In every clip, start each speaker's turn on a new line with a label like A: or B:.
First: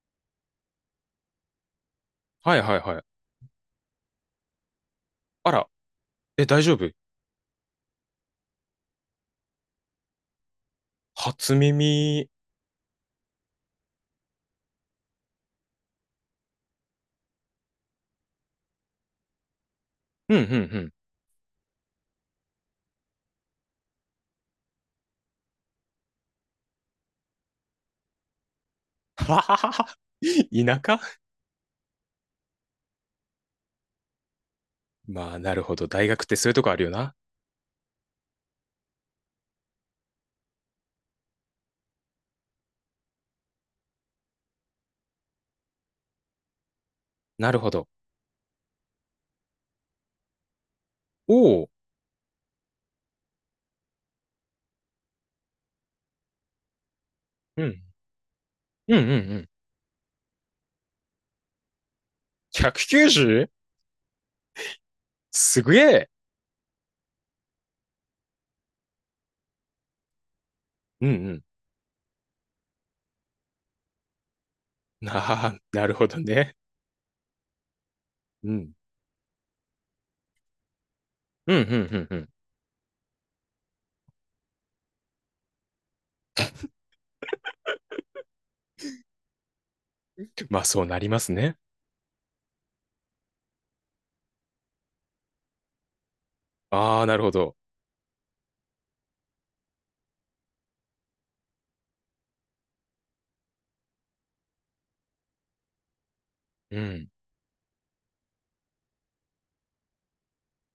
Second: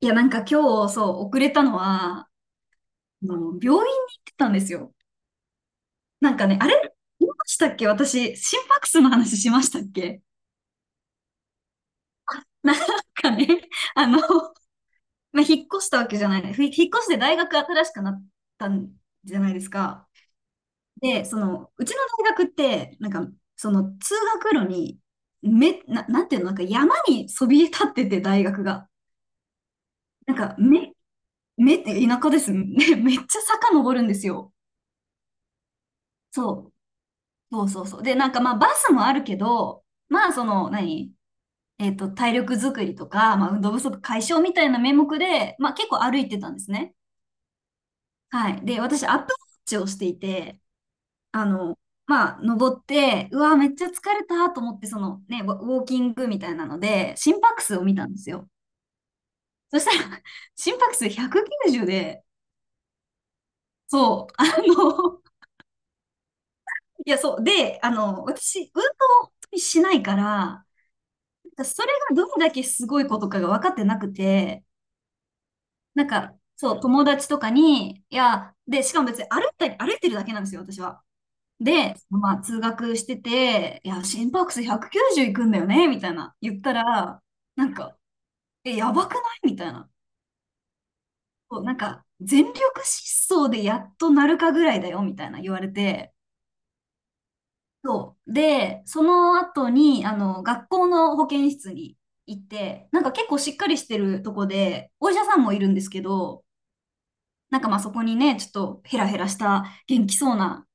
A: いや、なんか今日、そう、遅れたのは、
B: はいはいはい。
A: 病院に行ってたんですよ。
B: あら、
A: なん
B: え、
A: かね、
B: 大
A: あ
B: 丈夫？
A: れ言いましたっけ私、心拍数の話しましたっけ？
B: 初耳。
A: なんかね、あの、まあ、引っ越したわけじゃない。引っ越して大学新しくなったんじゃないですか。
B: うんうんうん。
A: で、うちの大学って、なんか、通学路に、なんていうの、なんか山にそびえ立ってて、大学が。
B: はははは。
A: なんか、
B: 田舎。
A: 田舎です。めっちゃ坂登るんですよ。
B: まあ、なるほど。大学ってそういうとこ
A: そう。
B: あるよな。
A: そうそうそう。で、なんかまあバスもあるけど、まあ体力づくりとか、まあ運動不足解消みたいな名目で、まあ結構歩いてたんですね。
B: なるほど。
A: はい。で、私、アップウォッチをしていて、あ
B: おお。
A: の、まあ登って、うわ、めっちゃ疲れたと思って、そのね、ウォーキングみたいなので、心
B: う
A: 拍数
B: ん。
A: を見たんですよ。
B: うんうんうん。
A: そしたら、心拍数190で、
B: 190？
A: そう、
B: すげえ。
A: いや、そう。で、私、運動を本当にしないから、
B: うん
A: それがどれだけすごいことかが分かってなくて、
B: うん。ああ、なる
A: な
B: ほ
A: ん
B: ど
A: か、
B: ね。
A: そう、友達とかに、い
B: う
A: や、
B: ん。
A: で、しかも別に歩いたり、歩いてるだけなんですよ、私は。
B: うんうんう
A: で、
B: んうん。
A: まあ、通学してて、いや、心拍数190いくんだよね、みたいな、言ったら、なんか、え、やばくないみたいな。
B: まあ、そうなりますね。
A: そう、なんか、全力疾走でやっとなるかぐらいだよ、みたいな言われて、
B: ああ、なるほど。
A: そう。で、その後に、学校の保健室に行って、なんか結構しっかりしてるとこで、お医者さんもいるんですけど、
B: うん。
A: なんかまあそこにね、ちょっとヘラヘラした元気そうな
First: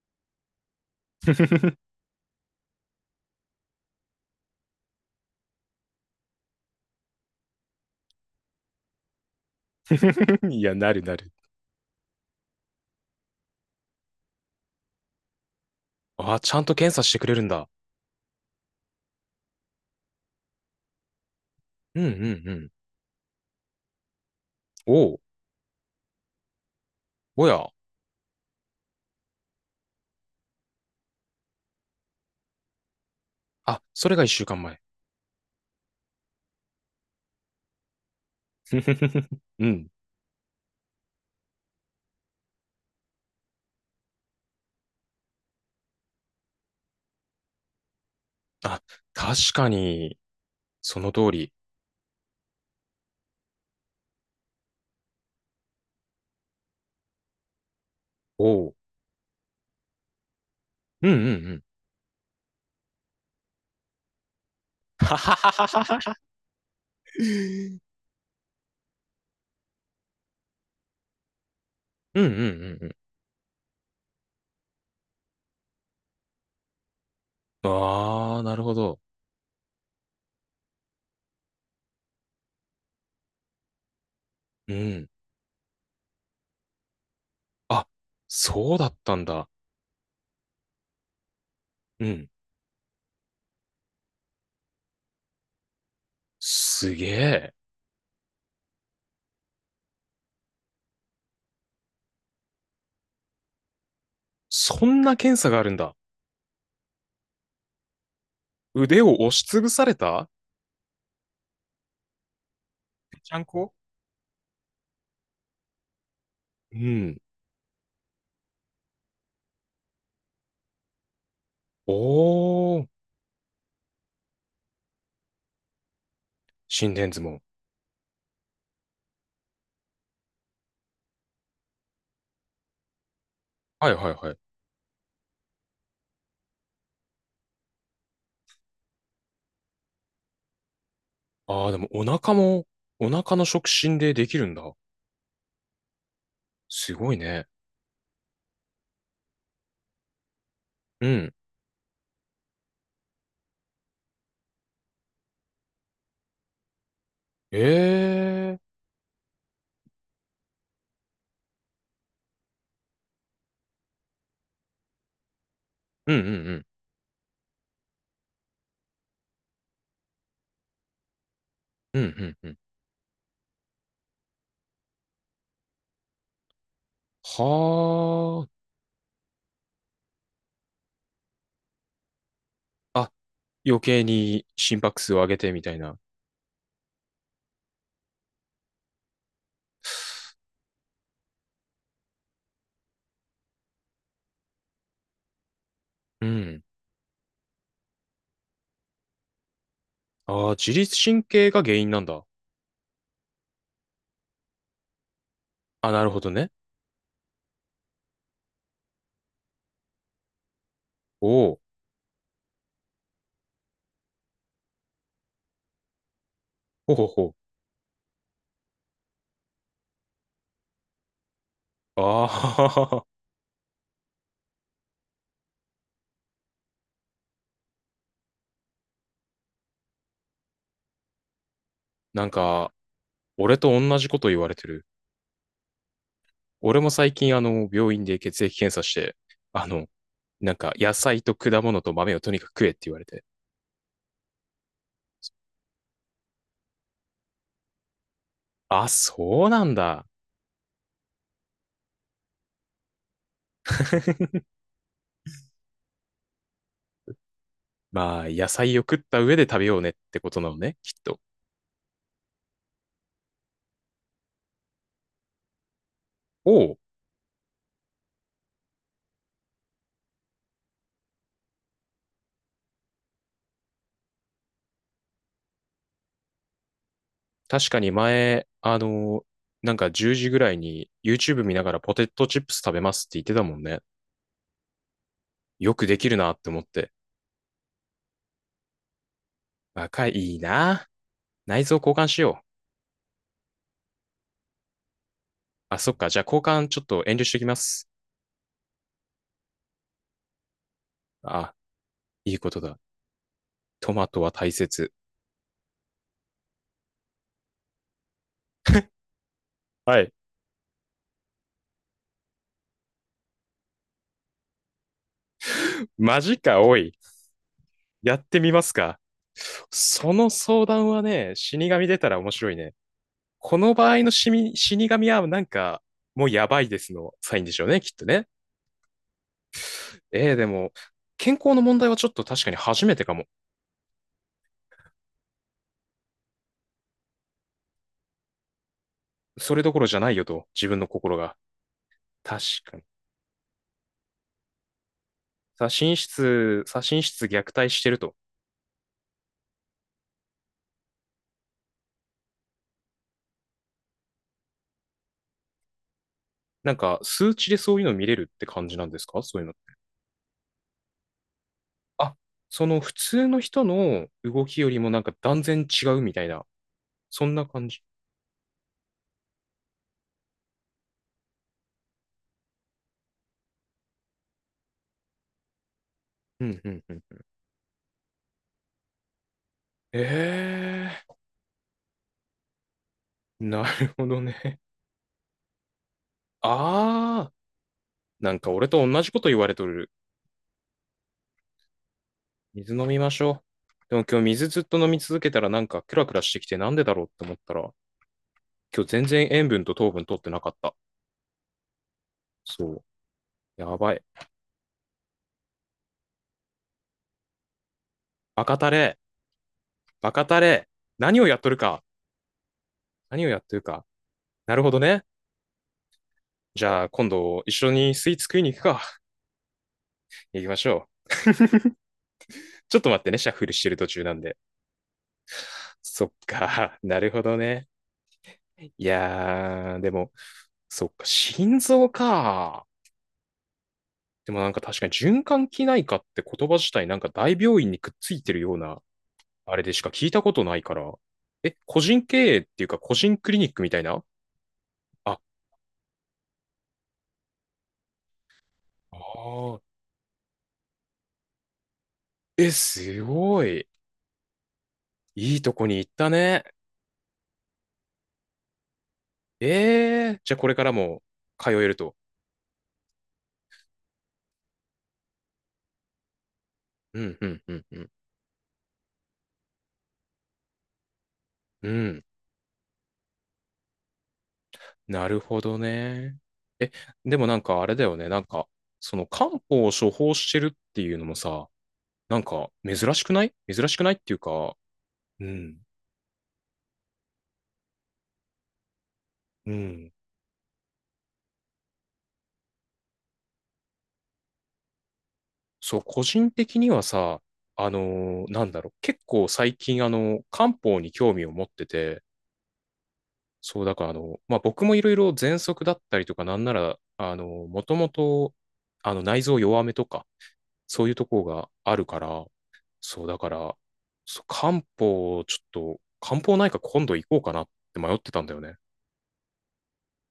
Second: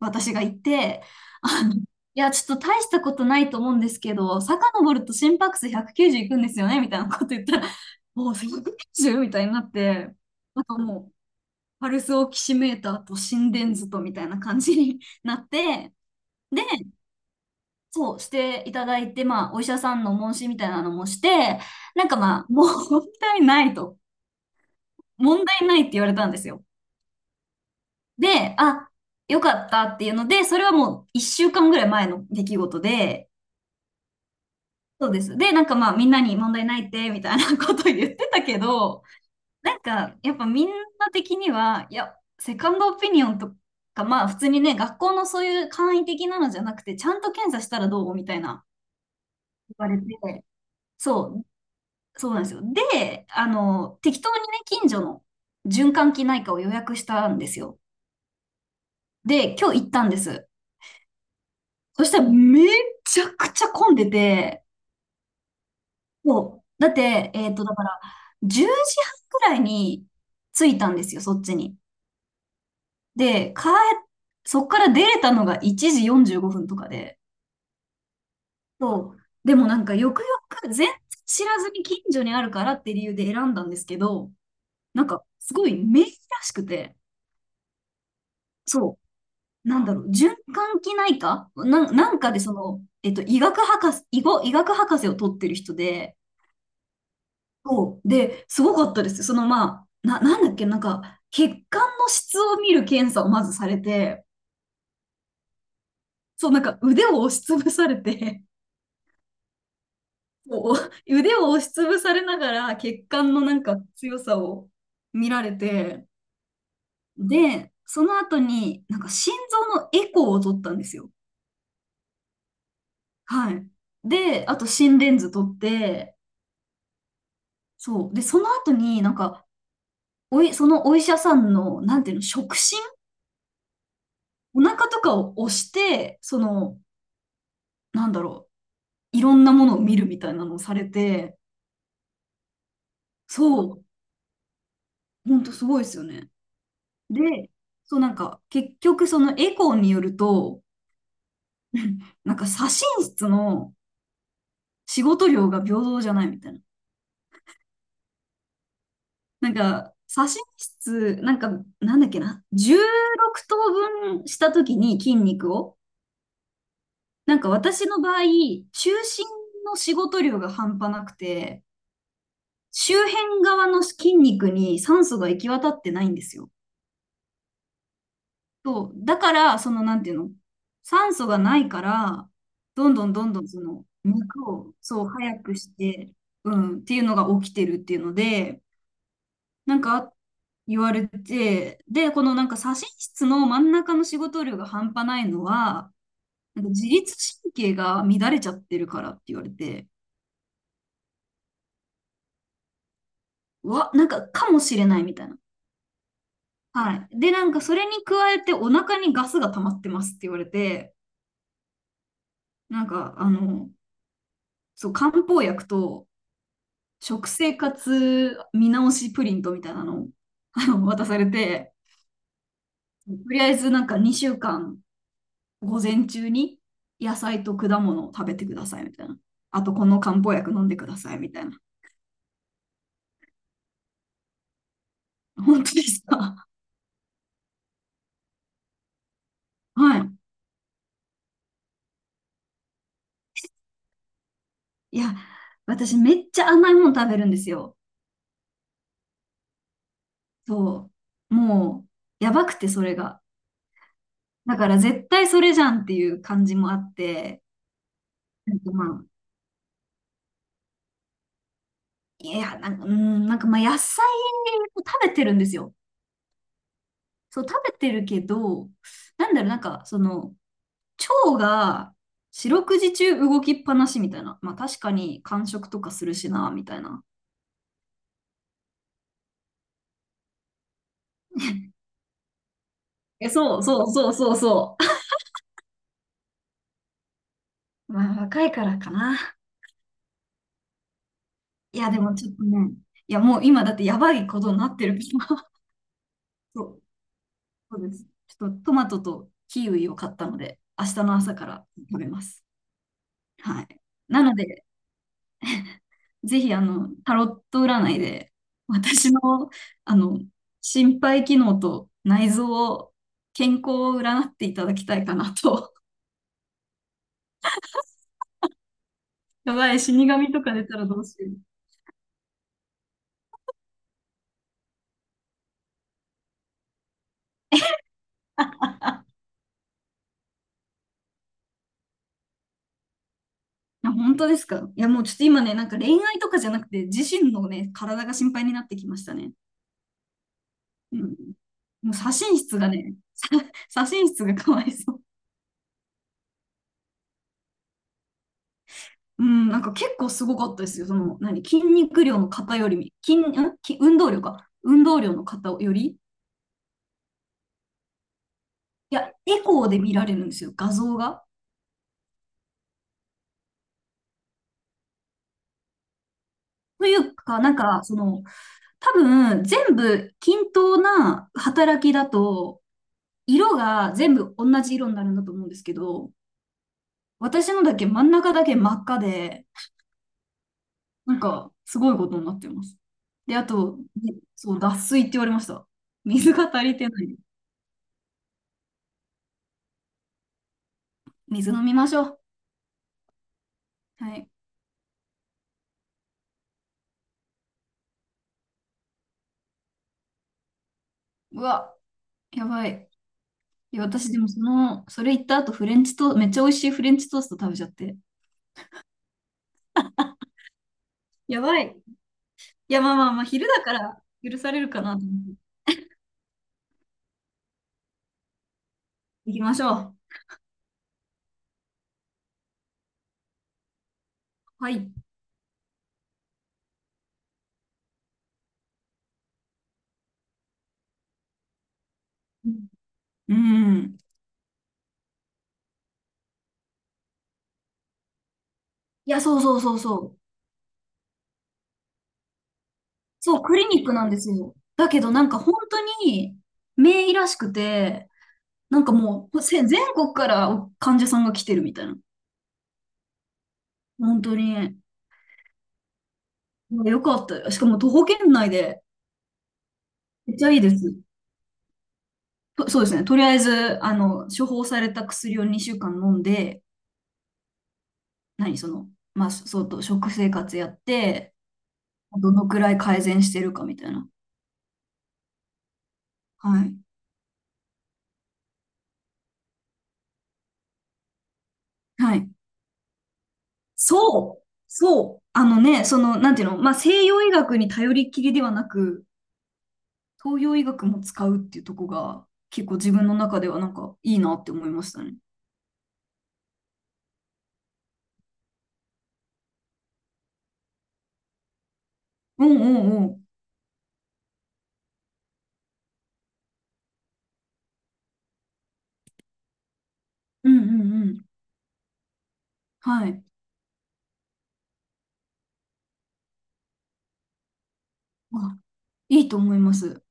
A: 私がいて、い や、ちょっと大したことないと思うんですけど、遡ると心拍数190いくんですよね、みたいなこと言ったら、おお、190？ みたいになって、
B: い
A: なん
B: や、
A: か
B: なる
A: もう、
B: なる。
A: パルスオキシメーターと心電図とみたいな感じになって、
B: ああ、ちゃんと検査してくれるんだ。
A: そう、していただいて、まあ、お医者さんの問診みたいなのもして、
B: うん
A: な
B: う
A: んかま
B: ん
A: あ、
B: う
A: もう
B: ん。
A: 問題ないと。
B: おお。
A: 問題ないって言われたんですよ。
B: おや。
A: で、あ、よかったっていうので、それはもう1週間ぐらい前の出来事で、
B: あ、それが一週間前。
A: そうです。で、なんかまあ、みんなに問題ないって、みたいなこと言ってたけど、
B: う
A: なん
B: ん。
A: か、やっぱみんな的には、いや、セカンドオピニオンとか、まあ、普通にね、学校のそういう簡易的なのじゃなくて、ちゃんと検査したらどうみたいな
B: あ、確か
A: 言われ
B: に、
A: て、
B: その通
A: そう。
B: り。
A: そうなんですよ。で、適当にね、近所の循環器内科を予約したんですよ。
B: おう。
A: で、今日行ったんです。
B: うんうんうん。
A: そしたらめちゃくちゃ混んでて、
B: はははははは。
A: もう、だって、だから、10時半くらいに着いたんですよ、そっちに。
B: うんうんうん
A: で、そっから出れたのが1時45分とかで、
B: うん。ああ、なるほど。
A: そう。でもなんか、よくよく全然知らずに近所にあるからって理由で選んだんですけど、
B: う
A: なん
B: ん。
A: か、すごい名医らしくて、
B: あ、そうだっ
A: そ
B: たんだ。
A: う。なんだろう、循環器内科
B: う
A: なん
B: ん。
A: かでその、医学博士、医学博士を取ってる人で、
B: すげえ。
A: そう。で、すごかったです。その、まあ、なんだっけ、なんか、血管の質を見る検査をまずされて、
B: そんな検査があるんだ。
A: そう、なんか腕を押しつぶされて、
B: 腕を押しつぶされた？
A: こう、腕を押しつぶされながら血
B: ち
A: 管
B: ゃ
A: の
B: ん
A: なん
B: こ、
A: か強さを見られて、
B: うん。
A: で、その後に、なんか心臓のエコーを取ったんですよ。
B: おー。
A: はい。で、あと心電図取って、
B: 心電図も。
A: そう。で、その後になんか、おい、そのお医者さんの、なんていうの、触診
B: はいはいはい。
A: お腹とかを押して、その、なんだろう、いろんなものを見るみたいなのをされて、
B: ああ、でもお腹も、お腹の触
A: そう、
B: 診でできるんだ。
A: ほんとすごいですよね。
B: すごいね。
A: で、そうなんか、結局そのエコーによると、
B: うん。
A: なんか左心室の仕事量が平等じゃないみたいな。
B: ええ。
A: なんか、左心室、なんか、なんだっけな、16等分したときに筋肉を、
B: うんうん
A: なんか私の場合、中心の仕事量が半端なくて、
B: うんうんうん。
A: 周辺側の筋肉に酸素が行き渡ってないんですよ。
B: は
A: そう、だから、その、なんていうの、酸素がないから、どん
B: あ。
A: ど
B: あ、
A: んどんどんそ
B: 余
A: の
B: 計に
A: 肉を、
B: 心拍
A: そう、
B: 数を上げ
A: 早
B: て
A: く
B: みた
A: し
B: いな。
A: て、うん、っていうのが起きてるっていうので、なんか言われて、で、このなんか左心室の真ん中の仕事量が半端ないのは、
B: う
A: な
B: ん。
A: んか自律神経が乱れちゃってるからって言われて、
B: ああ、自律神経が原因なんだ。
A: わ、なんか、かもしれないみたいな。
B: あ、なるほどね。
A: はい。で、なんか、それに加えて、お腹にガスが溜まってますって言われて、
B: お
A: なんか、そう、漢方薬と、
B: お、ほほ
A: 食
B: ほ。
A: 生活見直しプリントみたいなのを、渡されて、
B: あ
A: と
B: あ、
A: りあえず、なんか、2週間、午前中に、野菜と果物を食べてください、みたいな。あと、この漢方薬飲んでください、みたいな。
B: なんか、俺と同じこと言われてる。
A: 本当ですか？
B: 俺も最近、病院で血液検査して、あ の、
A: はい。
B: なんか、野菜と果物と豆をとにかく食えって言われて。
A: いや、私、めっちゃ甘いもの食べるんですよ。
B: あ、そうなんだ。
A: そう。もう、やばくて、それが。だから、絶対それじゃんっていう感じもあって、
B: まあ、野
A: なん
B: 菜
A: か
B: を
A: ま
B: 食っ
A: あ、
B: た上で食べようねってことなのね、きっと。
A: いや、なんか、うん、なんかまあ、野菜を食べてるんですよ。
B: おお、
A: そう、食べてるけど、なんだろう、なんか、その、腸が四六時中動きっぱなしみたいな。まあ、確かに、間食とかするしな、みたいな。
B: 確かに前、なんか10時ぐらいに YouTube 見ながら ポテトチップス食べますって言っ
A: え、
B: てたも
A: そ
B: ん
A: う
B: ね。
A: そうそうそうそ
B: よくできるなって思って。
A: う。まあ、若いからかな。
B: 若い、いいな。内臓
A: いや、
B: 交
A: で
B: 換
A: も
B: し
A: ちょっと
B: よう。
A: ね、いや、もう今だってやばいことになってるから。
B: あ、そっか。じゃあ交
A: そ
B: 換ちょ
A: う
B: っと遠慮してきま
A: そ
B: す。
A: うです。ちょっとトマトとキウイを買ったので、明日の朝か
B: あ、
A: ら食べま
B: いい
A: す。
B: ことだ。
A: はい。
B: トマト
A: な
B: は
A: の
B: 大
A: で、
B: 切。
A: ぜひ、タロット占いで、私の、あ
B: はい。
A: の、心肺機能と内臓を、健康を占っていただきたいかなと。
B: マジか、おい。やってみますか。
A: やばい、死
B: その
A: 神とか出
B: 相
A: たら
B: 談
A: ど
B: は
A: うしよ
B: ね、
A: う。い
B: 死神出たら面白いね。この場合の死神はなんか、もうやばいですのサインでしょうね、きっとね。ええ、でも、健康の問題はちょっと確かに初めてかも。
A: や本当ですか？いや、もうちょっと今ね、なんか恋愛とかじゃなくて、自身のね、体が心配になってきましたね。
B: それどころじゃないよと、自分の
A: うん。
B: 心が。
A: もう左心
B: 確
A: 室が
B: かに。
A: ね、左心室がかわいそう。
B: 左心室、左心室虐待してると。
A: うん、なんか結構すごかったですよ。その、何、筋肉量の方よりみ、筋、んき運動量か。運動量の方より、
B: なんか、数値でそういうの見れるって感じなん
A: い
B: です
A: や、
B: か、そ
A: エ
B: ういうの。
A: コーで見られるんですよ、画像が。
B: あ、その普通の人の動きよりもなんか断然違うみたいな、
A: という
B: そん
A: か、
B: な
A: なん
B: 感
A: か、
B: じ。
A: その、多分、全部均等な働きだと、色が全部同じ色になるんだと思うんですけど、
B: うんうんうん。
A: 私のだけ真ん中だけ真っ赤で、な
B: え
A: んか、すごいことになってます。で、
B: え、
A: あ
B: な
A: と、
B: るほ
A: ね
B: ど
A: そ
B: ね。
A: う、脱水って言われました。水が足りてない。
B: ああ、なんか俺と同じこと言われとる。
A: 水飲みましょう。
B: 水飲みましょう。でも
A: は
B: 今日
A: い。
B: 水ずっと飲み続けたらなんかクラクラしてきてなんでだろうって思ったら、今日全然塩分と糖分取ってなかった。
A: うわ。やば
B: そう。
A: い。
B: や
A: いや、
B: ばい。
A: 私でもその、それ言った後、フレンチトー、めっちゃ美味しいフレンチトースト食べちゃって。
B: バカタレ。バカタレ。何をやっ
A: や
B: とる
A: ばい。
B: か。
A: いや、まあまあまあ、
B: 何をやっ
A: 昼
B: てる
A: だか
B: か。
A: ら許さ
B: な
A: れ
B: る
A: る
B: ほど
A: かな
B: ね。
A: と思って。
B: じゃあ今度一緒にスイーツ食いに行くか。
A: 行きましょう。
B: 行きましょう。ちょっと待ってね、シャッフルしてる途中なんで。
A: はい。
B: そっか。なるほどね。いやー、でも、そっか、心臓か。
A: うん。
B: でもなんか確かに循環器内科って言葉自体なんか大病院にくっついてるような
A: いや、そう
B: あ
A: そう
B: れで
A: そう
B: しか
A: そ
B: 聞い
A: う。
B: たことないから。え、個人経営っていうか、個人クリ
A: そう、
B: ニッ
A: ク
B: ク
A: リ
B: みたい
A: ニック
B: な。
A: なんですよ。だけど、
B: あ、
A: なんか本当に、名医らしくて、なんか
B: あ
A: もう、
B: ー、
A: 全国から患者さんが来てるみたいな。
B: え、すごい。
A: 本当に。
B: いいとこに行ったね。
A: よかったよ。しかも徒歩圏内で、
B: えー、じ
A: め
B: ゃ
A: っ
B: あ
A: ち
B: こ
A: ゃ
B: れ
A: いい
B: か
A: で
B: ら
A: す。
B: も通えると。
A: とそうですね。とりあえず、処方された薬を2週間飲んで、
B: うん、うん、うん、うん。
A: 何、その、まあ、そうと、食生活やって、
B: うん、
A: どのくらい改善してるかみたいな。
B: なるほどね。
A: は
B: え、
A: い。
B: でもなんかあれだよね。なんか、その漢方を処方してるっていうのもさ、
A: は
B: なん
A: い。
B: か珍しくないっていう
A: そう。
B: か、
A: そう。
B: う
A: あ
B: ん、
A: のね、その、なんていうの、まあ、西洋医学に頼りきりではなく、
B: うん。
A: 東洋医学も使うっていうとこが、結構自分の中ではなんかいいなって思いましたね。
B: そう、個人的にはさ、あのなんだろう、結構最近、漢方に興味を持ってて、
A: うんうんうん。
B: そう、だから、まあ、僕もいろいろ喘息だったりとか、なんなら、もともと、内臓弱めとか、
A: うんう
B: そうい
A: ん
B: う
A: う
B: とこ
A: ん。
B: があるから、そ
A: は
B: う、だ
A: い。
B: から、そう漢方、ちょっと、漢方内科今度行こうかなって迷ってたんだよね。
A: あ、いいと思います。